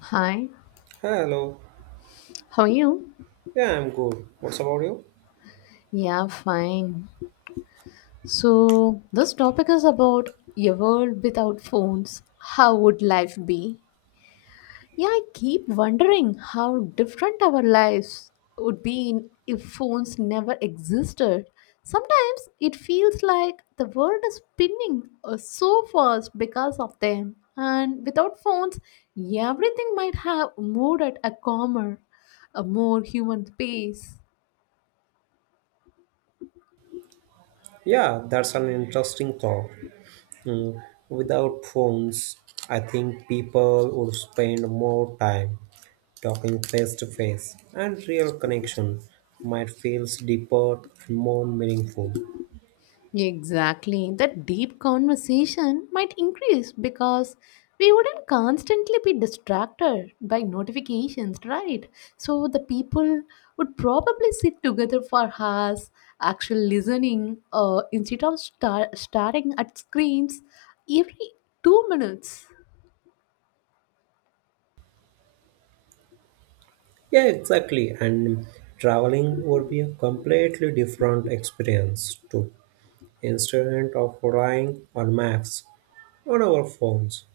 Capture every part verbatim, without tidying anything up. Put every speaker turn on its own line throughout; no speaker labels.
Hi,
Hello.
how are you?
Yeah, I'm good. What's about you?
Yeah, fine. So, this topic is about a world without phones. How would life be? Yeah, I keep wondering how different our lives would be in- if phones never existed. Sometimes it feels like the world is spinning uh, so fast because of them. And without phones, everything might have moved at a calmer, a more human pace.
Yeah, that's an interesting thought. Mm, Without phones, I think people would spend more time talking face to face, and real connection might feel deeper and more meaningful.
Exactly. That deep conversation might increase because we wouldn't constantly be distracted by notifications, right? So the people would probably sit together for hours, actually listening uh, instead of star- starting at screens every two minutes.
Yeah, exactly. And traveling would be a completely different experience too, instead of relying on maps on our phones.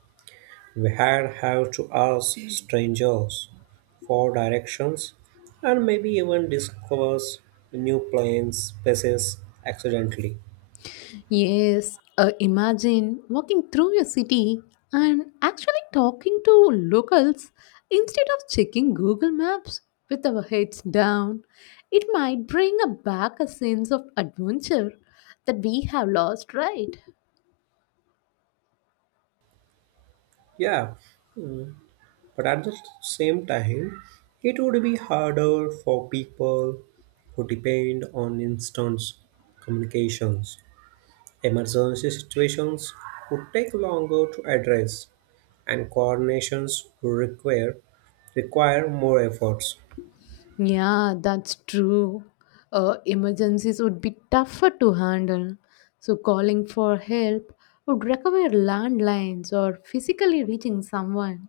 We had have to ask strangers for directions and maybe even discovers new planes, places accidentally.
Yes, uh, imagine walking through your city and actually talking to locals instead of checking Google Maps with our heads down. It might bring a- back a sense of adventure that we have lost, right?
Yeah, mm, but at the same time, it would be harder for people who depend on instant communications. Emergency situations would take longer to address, and coordinations would require require more efforts.
Yeah, that's true. Uh, emergencies would be tougher to handle, so calling for help would require landlines or physically reaching someone,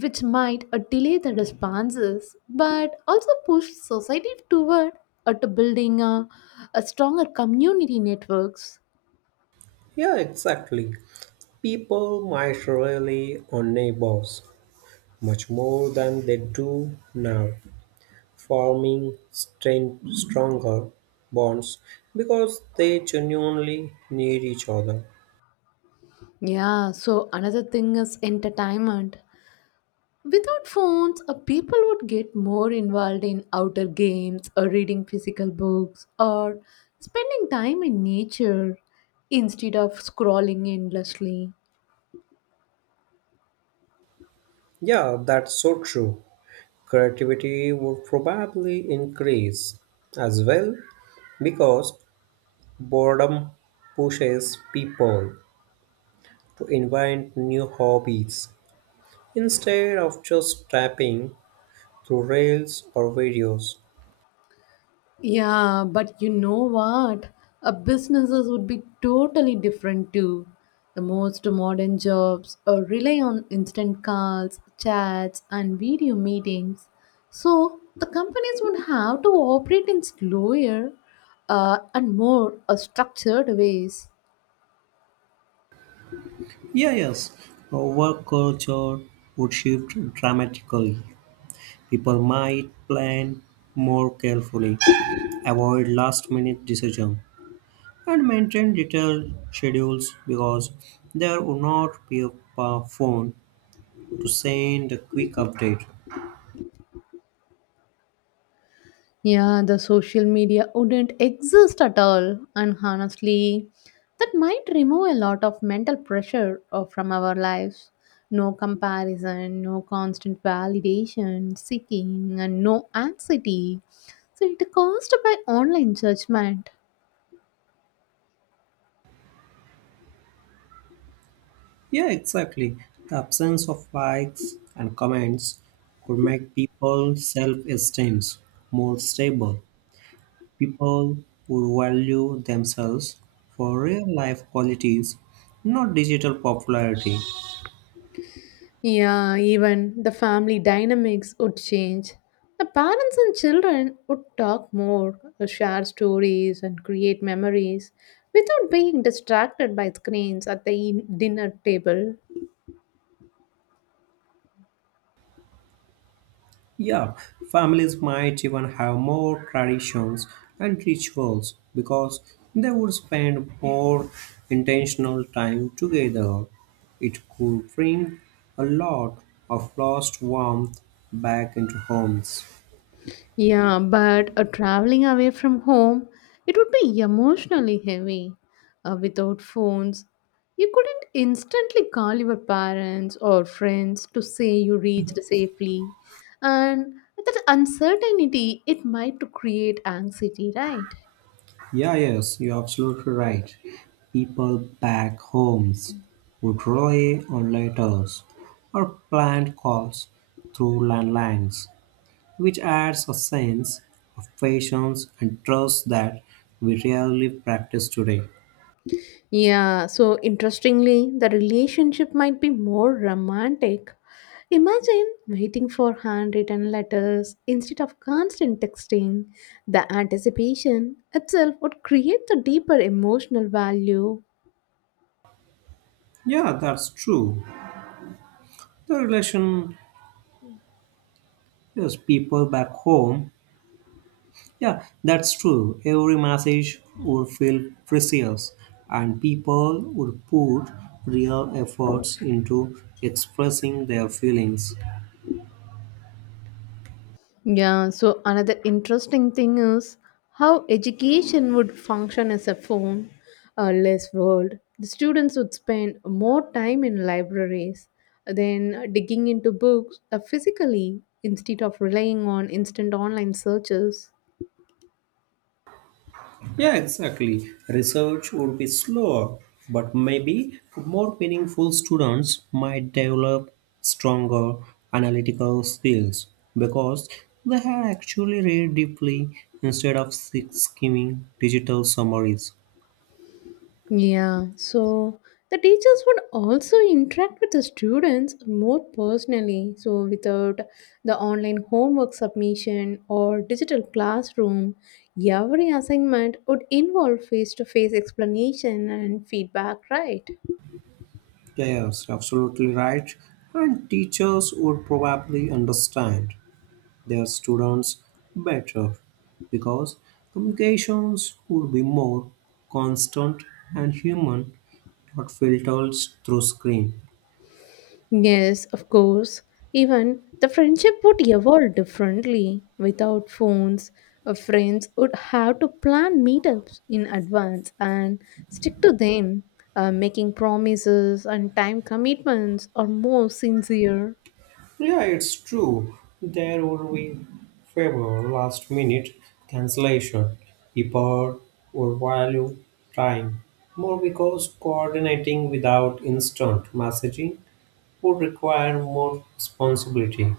which might uh, delay the responses but also push society toward at building a, a stronger community networks.
Yeah, exactly. People might rely on neighbors much more than they do now, forming strain- stronger bonds because they genuinely need each other.
Yeah, so another thing is entertainment without phones. Uh, people would get more involved in outdoor games or reading physical books or spending time in nature instead of scrolling endlessly.
Yeah, that's so true. Creativity would probably increase as well because boredom pushes people to invent new hobbies instead of just tapping through reels or videos.
Yeah, but you know what? A businesses would be totally different too. The most modern jobs uh, rely on instant calls, chats, and video meetings. So the companies would have to operate in slower uh, and more uh, structured ways.
Yeah, yes. Uh, Work culture would shift dramatically. People might plan more carefully, avoid last minute decisions, and maintain detailed schedules because there would not be a pa- phone to send a quick update.
Yeah, the social media wouldn't exist at all. And honestly, that might remove a lot of mental pressure uh, from our lives. No comparison, no constant validation, seeking, and no anxiety. So it caused by online judgment.
Yeah, exactly. The absence of likes and comments could make people self esteem more stable. People would value themselves for real life qualities, not digital popularity.
Yeah, even the family dynamics would change. The parents and children would talk more, share stories, and create memories without being distracted by screens at the in- dinner table.
Yeah, families might even have more traditions and rituals because they would spend more intentional time together. It could bring a lot of lost warmth back into homes.
Yeah, but uh, traveling away from home, it would be emotionally heavy. Uh, without phones, you couldn't instantly call your parents or friends to say you reached safely. And that uncertainty, it might to create anxiety, right?
Yeah, yes, you're absolutely right. People back homes would rely on letters or planned calls through landlines, which adds a sense of patience and trust that we rarely practice today.
Yeah, so interestingly, the relationship might be more romantic. Imagine waiting for handwritten letters instead of constant texting. The anticipation itself would create the deeper emotional value.
Yeah, that's true. The relation is people back home. Yeah, that's true. Every message would feel precious, and people would put real efforts into expressing their feelings.
Yeah, so another interesting thing is how education would function as a phone, a less world. The students would spend more time in libraries than digging into books uh, physically instead of relying on instant online searches.
Yeah, exactly. Research would be slower, but maybe more meaningful students might develop stronger analytical skills because they had actually read deeply instead of sk- skimming digital summaries.
Yeah, so the teachers would also interact with the students more personally. So, without the online homework submission or digital classroom, every assignment would involve face to face explanation and feedback, right?
Yes, absolutely right. And teachers would probably understand their students better because communications would be more constant and human, not filtered through screen.
Yes, of course. Even the friendship would evolve differently. Without phones, uh, friends would have to plan meetups in advance and stick to them. Uh, making promises and time commitments are more sincere.
Yeah, it's true. There would be favor last minute cancellation. People would value time more because coordinating without instant messaging would require more responsibility.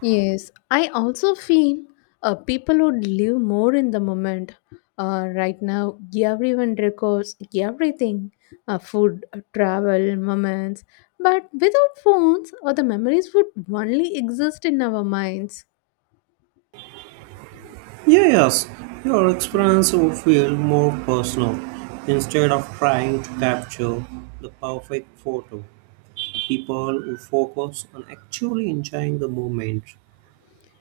Yes, I also feel uh, people would live more in the moment. Uh, right now, everyone records everything, uh, food, uh, travel, moments. But without phones, uh, the memories would only exist in our minds.
Yeah, yes, your experience would feel more personal instead of trying to capture the perfect photo. People would focus on actually enjoying the moment.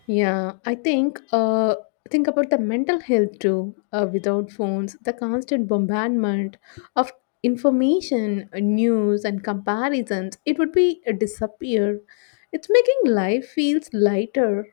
Yeah, I think uh think about the mental health too. Uh, without phones, the constant bombardment of information, uh, news and comparisons, it would be a disappear. It's making life feels lighter.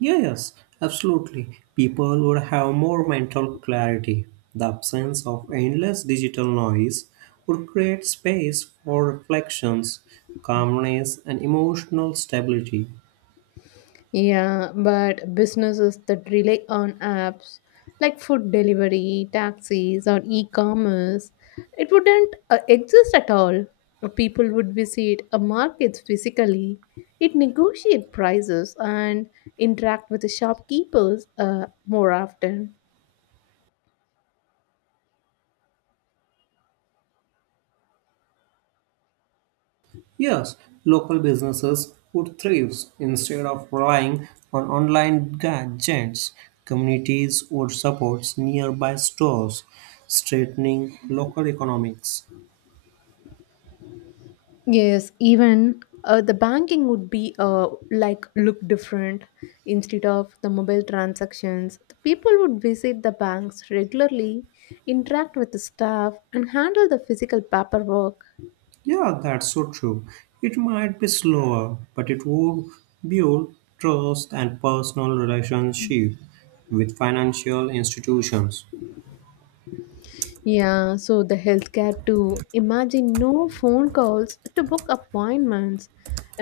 Yeah, yes, absolutely. People would have more mental clarity. The absence of endless digital noise would create space for reflections, calmness, and emotional stability.
Yeah, but businesses that rely on apps like food delivery, taxis, or e commerce, it wouldn't uh, exist at all. Uh, People would visit a market physically, it negotiate prices, and interact with the shopkeepers uh, more often.
Yes, local businesses would thrive instead of relying on online gadgets. Communities would support nearby stores, strengthening local economics.
Yes, even uh, the banking would be uh, like look different instead of the mobile transactions. The people would visit the banks regularly, interact with the staff, and handle the physical paperwork.
Yeah, that's so true. It might be slower, but it would build trust and personal relationship with financial institutions.
Yeah, so the healthcare too. Imagine no phone calls to book appointments.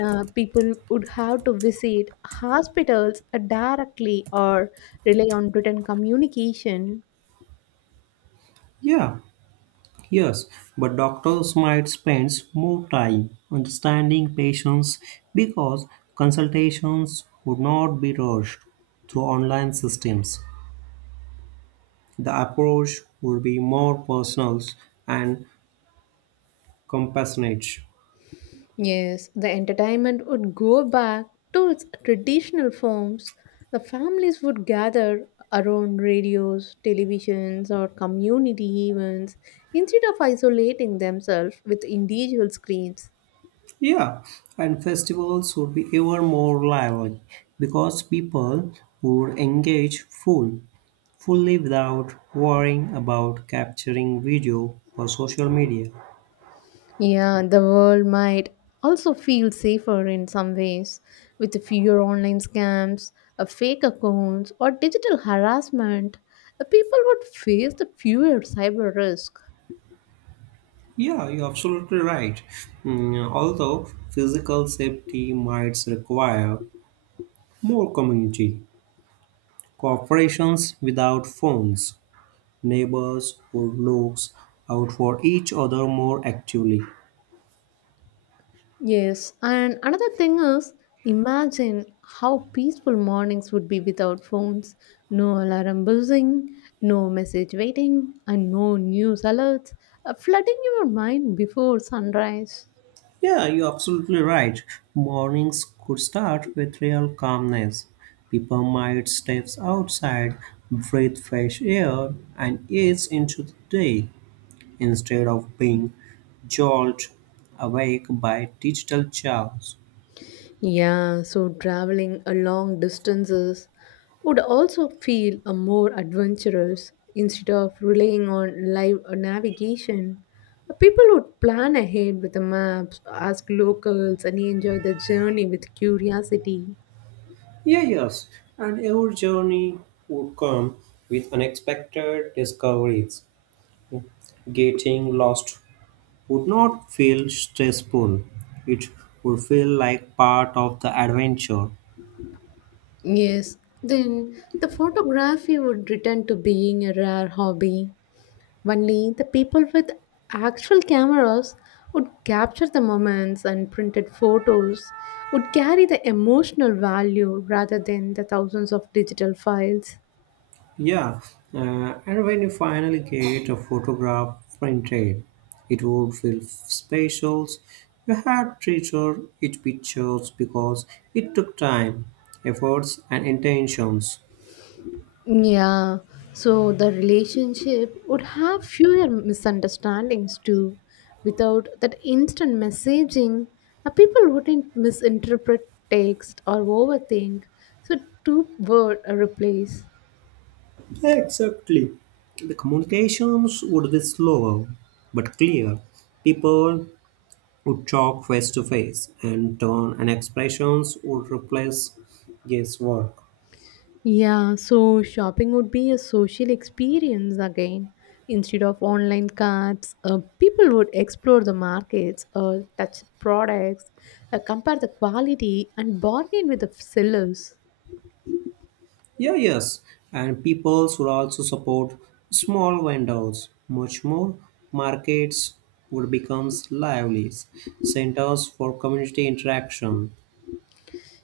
Uh, people would have to visit hospitals uh, directly or rely on written communication.
Yeah, yes, but doctors might spend more time understanding patients because consultations would not be rushed through online systems. The approach would be more personal and compassionate.
Yes, the entertainment would go back to its traditional forms. The families would gather around radios, televisions, or community events instead of isolating themselves with individual screens.
Yeah, and festivals would be even more lively because people would engage full, fully without worrying about capturing video for social media.
Yeah, the world might also feel safer in some ways with fewer online scams, uh, fake accounts, or digital harassment. uh, People would face the fewer cyber risk.
Yeah, you're absolutely right. Mm, although physical safety might require more community cooperations without phones, neighbors who looks out for each other more actively.
Yes, and another thing is imagine how peaceful mornings would be without phones, no alarm buzzing, no message waiting, and no news alerts uh, flooding your mind before sunrise.
Yeah, you're absolutely right. Mornings could start with real calmness. People might step outside, breathe fresh air, and ease into the day, instead of being jolted awake by digital chaos.
Yeah, so traveling a long distances would also feel a more adventurous instead of relying on live navigation. uh, People would plan ahead with the maps, ask locals, and enjoy the journey with curiosity.
Yeah, yes, and our journey would come with unexpected discoveries. Getting lost would not feel stressful, it would feel like part of the adventure.
Yes, then the photography would return to being a rare hobby. Only the people with actual cameras would capture the moments, and printed photos would carry the emotional value rather than the thousands of digital files.
Yeah, uh, and when you finally get a photograph printed, it would feel special. You had treasure each pictures because it took time, efforts, and intentions.
Yeah, so the relationship would have fewer misunderstandings too. Without that instant messaging, uh, people wouldn't misinterpret text or overthink. So, two word replace.
Exactly. The communications would be slower but clear. People would talk face to face, and tone and expressions would replace guesswork.
Yeah, so shopping would be a social experience again. Instead of online carts, uh, people would explore the markets, uh, touch products, uh, compare the quality, and bargain with the sellers.
Yeah, yes, and people should also support small vendors. Much more markets would become lively centers for community interaction.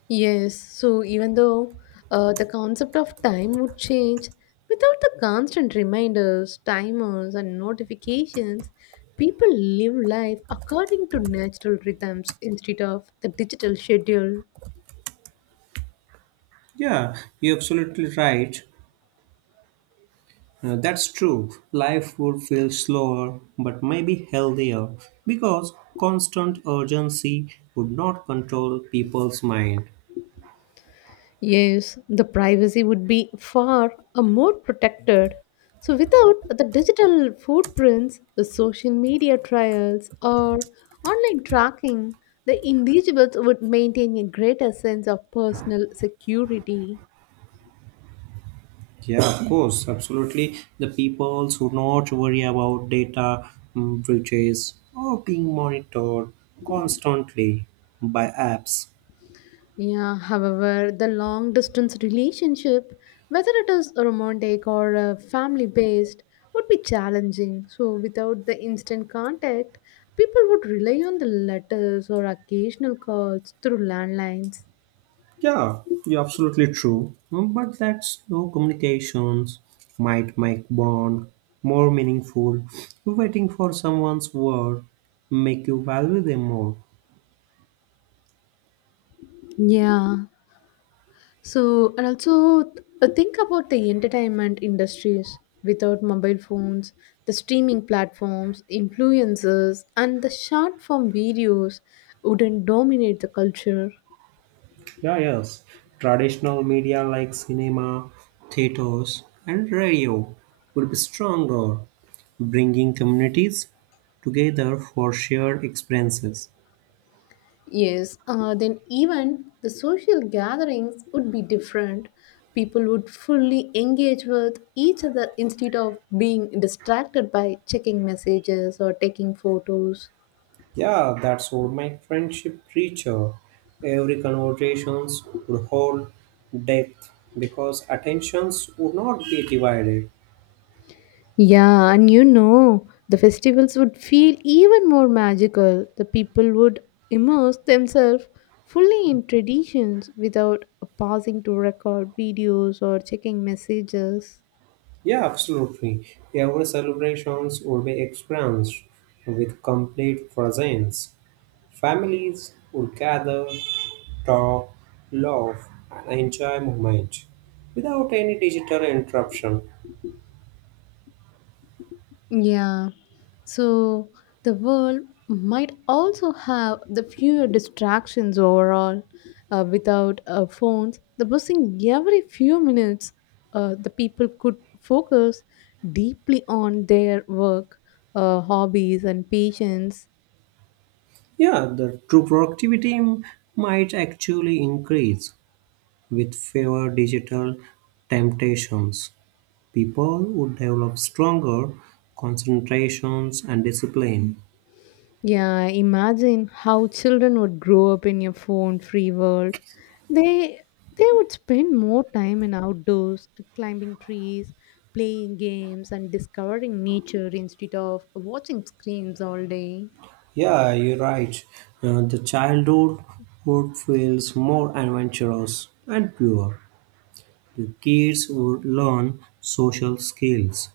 Yes, so even though uh, the concept of time would change, without the constant reminders, timers, and notifications, people live life according to natural rhythms instead of the digital schedule.
Yeah, you're absolutely right. Uh, that's true. Life would feel slower, but maybe healthier because constant urgency would not control people's mind.
Yes, the privacy would be far uh, more protected. So, without the digital footprints, the social media trials, or online tracking, the individuals would maintain a greater sense of personal security.
Yeah, of course, absolutely. The people should not worry about data mm, breaches or being monitored constantly by apps.
Yeah, however, the long distance relationship, whether it is romantic or uh, family based, would be challenging. So, without the instant contact, people would rely on the letters or occasional calls through landlines.
Yeah, you're absolutely true. Mm, But that slow communications might make bond more meaningful. Waiting for someone's word make you value them more.
Yeah. So, and also uh, think about the entertainment industries without mobile phones, the streaming platforms, influencers, and the short form videos wouldn't dominate the culture.
Yeah, yes. Traditional media like cinema, theaters, and radio would be stronger bringing communities together for shared experiences.
Yes, uh, then even the social gatherings would be different. People would fully engage with each other instead of being distracted by checking messages or taking photos.
Yeah, that's what my friendship preacher. Every conversations would hold depth because attentions would not be divided.
Yeah, and you know, the festivals would feel even more magical. The people would immerse themselves fully in traditions without pausing to record videos or checking messages.
Yeah, absolutely. Every celebrations would be experienced with complete presence. Families would gather, talk, love and enjoy moment without any digital interruption.
Yeah. So the world might also have the fewer distractions overall. Uh, without uh, phones, the buzzing every few minutes, uh, the people could focus deeply on their work, uh, hobbies, and patients.
Yeah, the true productivity m- might actually increase with fewer digital temptations. People would develop stronger concentrations and discipline.
Yeah, imagine how children would grow up in a phone-free world. They they would spend more time in outdoors, climbing trees, playing games, and discovering nature instead of watching screens all day.
Yeah, you're right. Uh, the childhood would feels more adventurous and pure. The kids would learn social skills,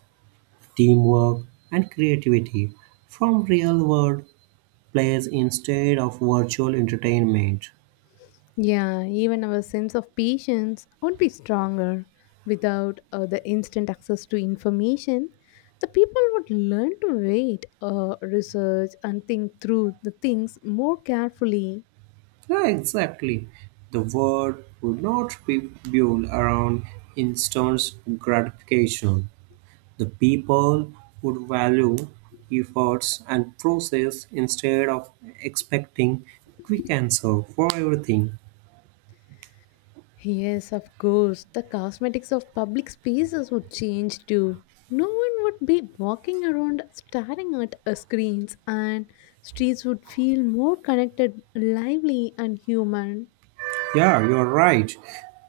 teamwork, and creativity from real world plays instead of virtual entertainment.
Yeah, even our sense of patience would be stronger. Without uh, the instant access to information, the people would learn to wait, uh, research, and think through the things more carefully.
Yeah, exactly. The world would not be built around instant gratification. The people would value efforts and process instead of expecting quick answer for everything.
Yes, of course. The cosmetics of public spaces would change too. No one would be walking around staring at uh, screens, and streets would feel more connected, lively, and human.
Yeah, you're right.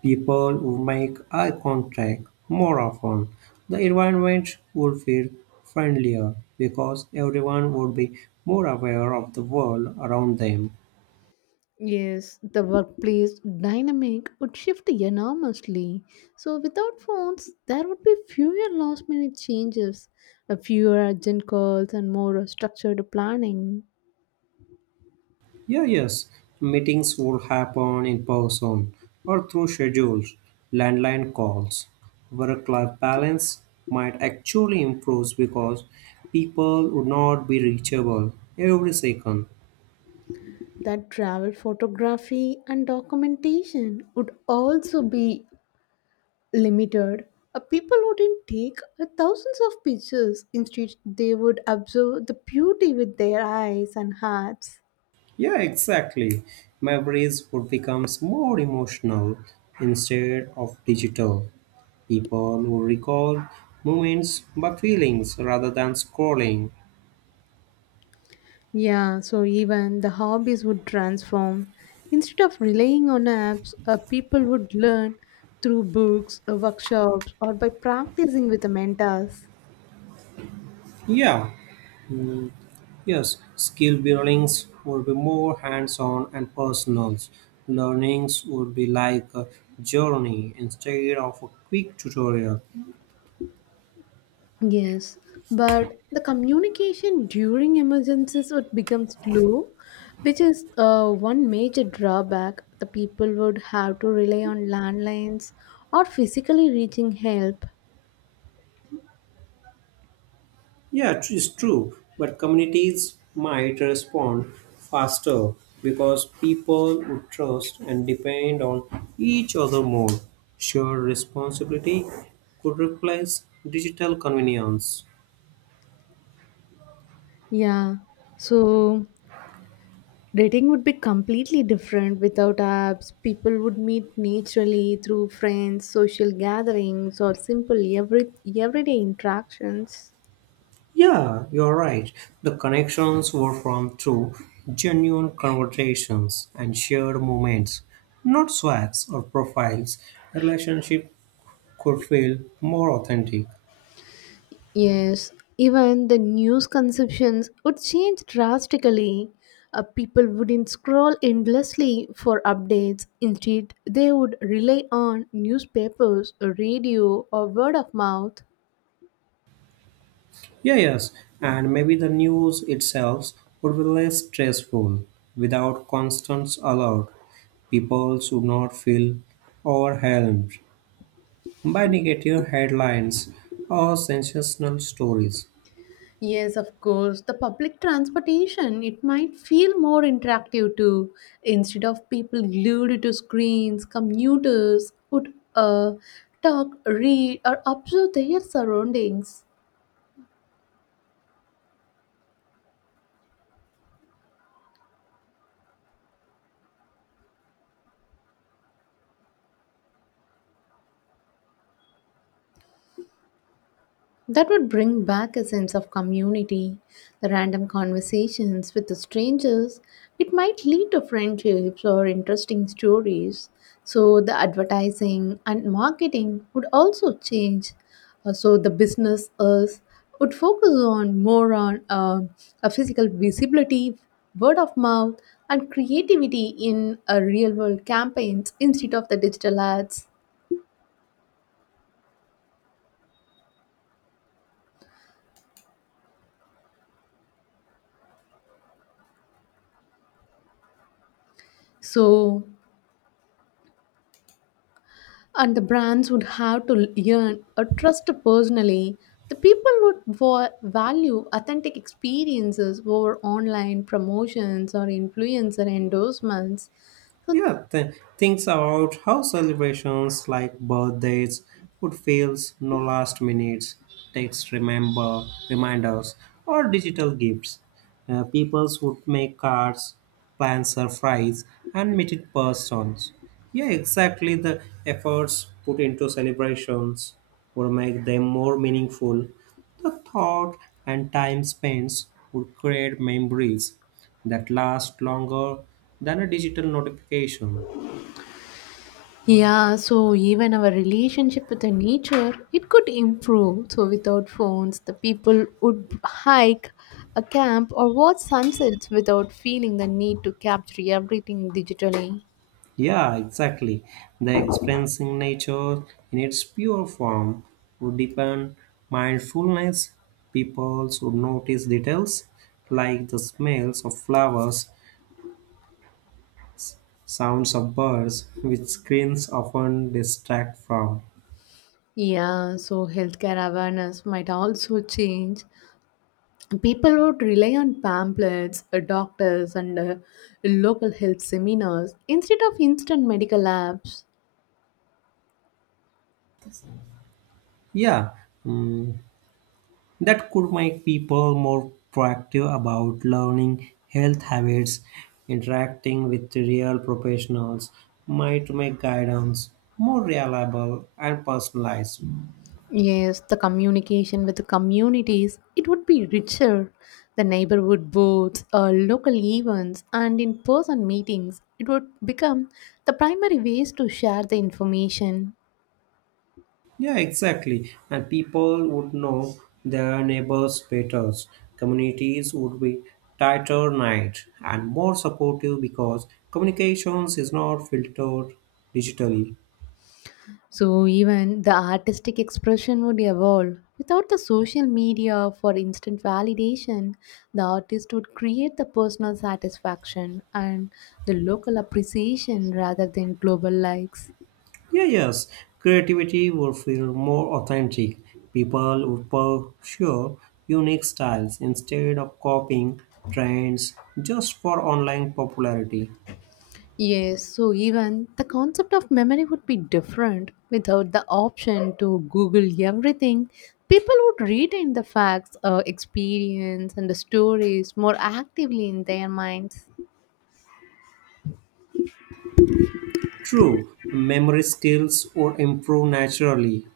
People would make eye contact more often. The environment would feel friendlier because everyone would be more aware of the world around them.
Yes, the workplace dynamic would shift enormously. So, without phones, there would be fewer last minute changes, uh, fewer urgent calls, and more uh, structured planning.
Yeah, yes. Meetings would happen in person or through schedules, landline calls. Work life balance might actually improve because people would not be reachable every second.
That travel photography and documentation would also be limited. Uh, People wouldn't take uh, thousands of pictures, instead, they would observe the beauty with their eyes and hearts.
Yeah, exactly. Memories would become more emotional instead of digital. People would recall moments but feelings rather than scrolling.
Yeah, so even the hobbies would transform. Instead of relying on apps, uh, people would learn through books, uh, workshops, or by practicing with the mentors.
Yeah, yes, skill buildings would be more hands-on and personal. Learnings would be like a journey instead of a quick tutorial.
Yes, but the communication during emergencies would become slow, which is uh, one major drawback. The people would have to rely on landlines or physically reaching help.
Yeah, it's true, but communities might respond faster because people would trust and depend on each other more. Shared responsibility could replace digital convenience.
Yeah, so dating would be completely different without apps. People would meet naturally through friends, social gatherings, or simple every everyday interactions.
Yeah, you're right. The connections were from true, genuine conversations and shared moments, not swags or profiles. A relationship could feel more authentic.
Yes, even the news consumptions would change drastically. Uh, people wouldn't scroll endlessly for updates. Instead, they would rely on newspapers, radio, or word of mouth.
Yeah, yes, and maybe the news itself would be less stressful without constant alert, people should not feel overwhelmed by negative headlines or sensational stories.
Yes, of course. The public transportation, it might feel more interactive too. Instead of people glued to screens, commuters would uh, talk, read, or observe their surroundings. That would bring back a sense of community. The random conversations with the strangers, it might lead to friendships or interesting stories. So the advertising and marketing would also change. Uh, So the business us would focus on more on uh, a physical visibility, word of mouth, and creativity in a real world campaigns instead of the digital ads. So, and the brands would have to earn a trust personally. The people would va- value authentic experiences over online promotions or influencer endorsements. So,
Yeah, th- thinks about how celebrations like birthdays would feel no last minutes, text remember reminders, or digital gifts. Uh, peoples would make cards, plan surprise, and meet in person. Yeah, exactly. The efforts put into celebrations would make them more meaningful. The thought and time spent would create memories that last longer than a digital notification.
yeah, so even our relationship with the nature, it could improve. So without phones, the people would hike a camp or watch sunsets without feeling the need to capture everything digitally.
Yeah, exactly. The experiencing nature in its pure form would deepen mindfulness. People would notice details like the smells of flowers, sounds of birds, which screens often distract from.
Yeah, so healthcare awareness might also change. People would rely on pamphlets, uh, doctors, and uh, local health seminars instead of instant medical apps.
Yeah, mm, that could make people more proactive about learning health habits, interacting with real professionals, might make guidance more reliable and personalized.
Yes, the communication with the communities it would be richer. The neighborhood boards, uh, local events, and in-person meetings it would become the primary ways to share the information.
Yeah, exactly. And people would know their neighbors better. Communities would be tighter knit and more supportive because communications is not filtered digitally.
So even the artistic expression would evolve. Without the social media for instant validation, the artist would create the personal satisfaction and the local appreciation rather than global likes.
Yeah, yes, creativity would feel more authentic. People would pursue unique styles instead of copying trends just for online popularity.
Yes, so even the concept of memory would be different without the option to Google everything. People would retain the facts, uh, experience, and the stories more actively in their minds.
True, memory skills would improve naturally.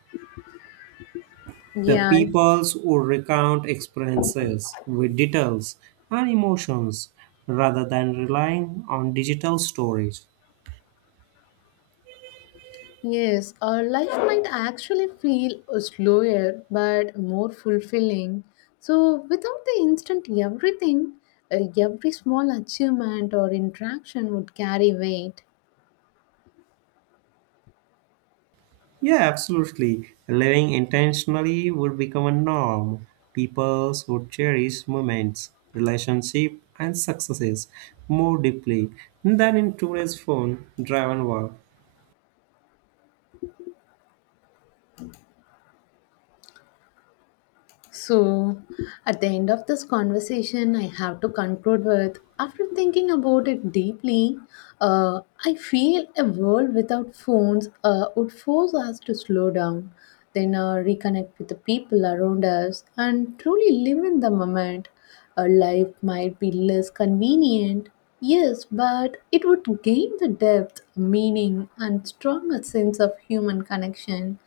The
Yeah,
peoples would recount experiences with details and emotions rather than relying on digital storage.
yes, our life might actually feel uh, slower but more fulfilling. So, without the instant everything, uh, every small achievement or interaction would carry weight.
Yeah, absolutely. Living intentionally would become a norm. People would cherish moments, relationships, and successes more deeply than in today's phone driven world.
So, at the end of this conversation, I have to conclude with after thinking about it deeply, uh, I feel a world without phones uh, would force us to slow down, then uh, reconnect with the people around us, and truly live in the moment. A life might be less convenient, yes, but it would gain the depth, meaning, and stronger sense of human connection.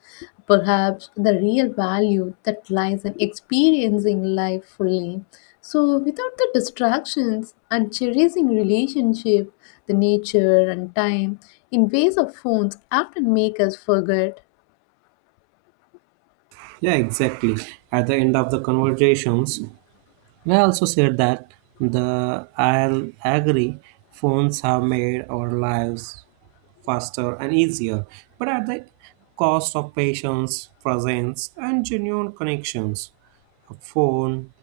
Perhaps the real value that lies in experiencing life fully. So, without the distractions and cherishing relationship, the nature and time in ways of phones often make us forget.
Yeah, exactly. At the end of the conversations, I also said that the I'll agree phones have made our lives faster and easier, but at the cost of patience, presence, and genuine connections a phone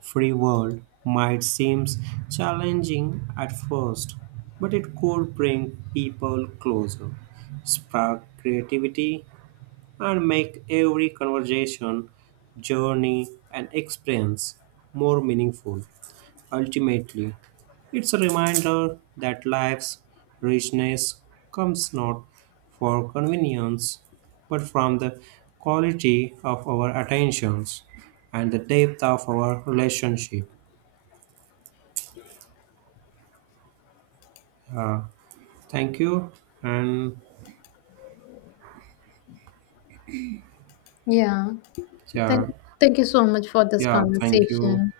free world might seem challenging at first, but it could bring people closer, spark creativity, and make every conversation, journey, and experience more meaningful. Ultimately, it's a reminder that life's richness comes not for convenience, but from the quality of our attentions and the depth of our relationship. Uh, Thank you. And
Yeah,
yeah,
thank, thank you so much for this
yeah, thank you.
conversation.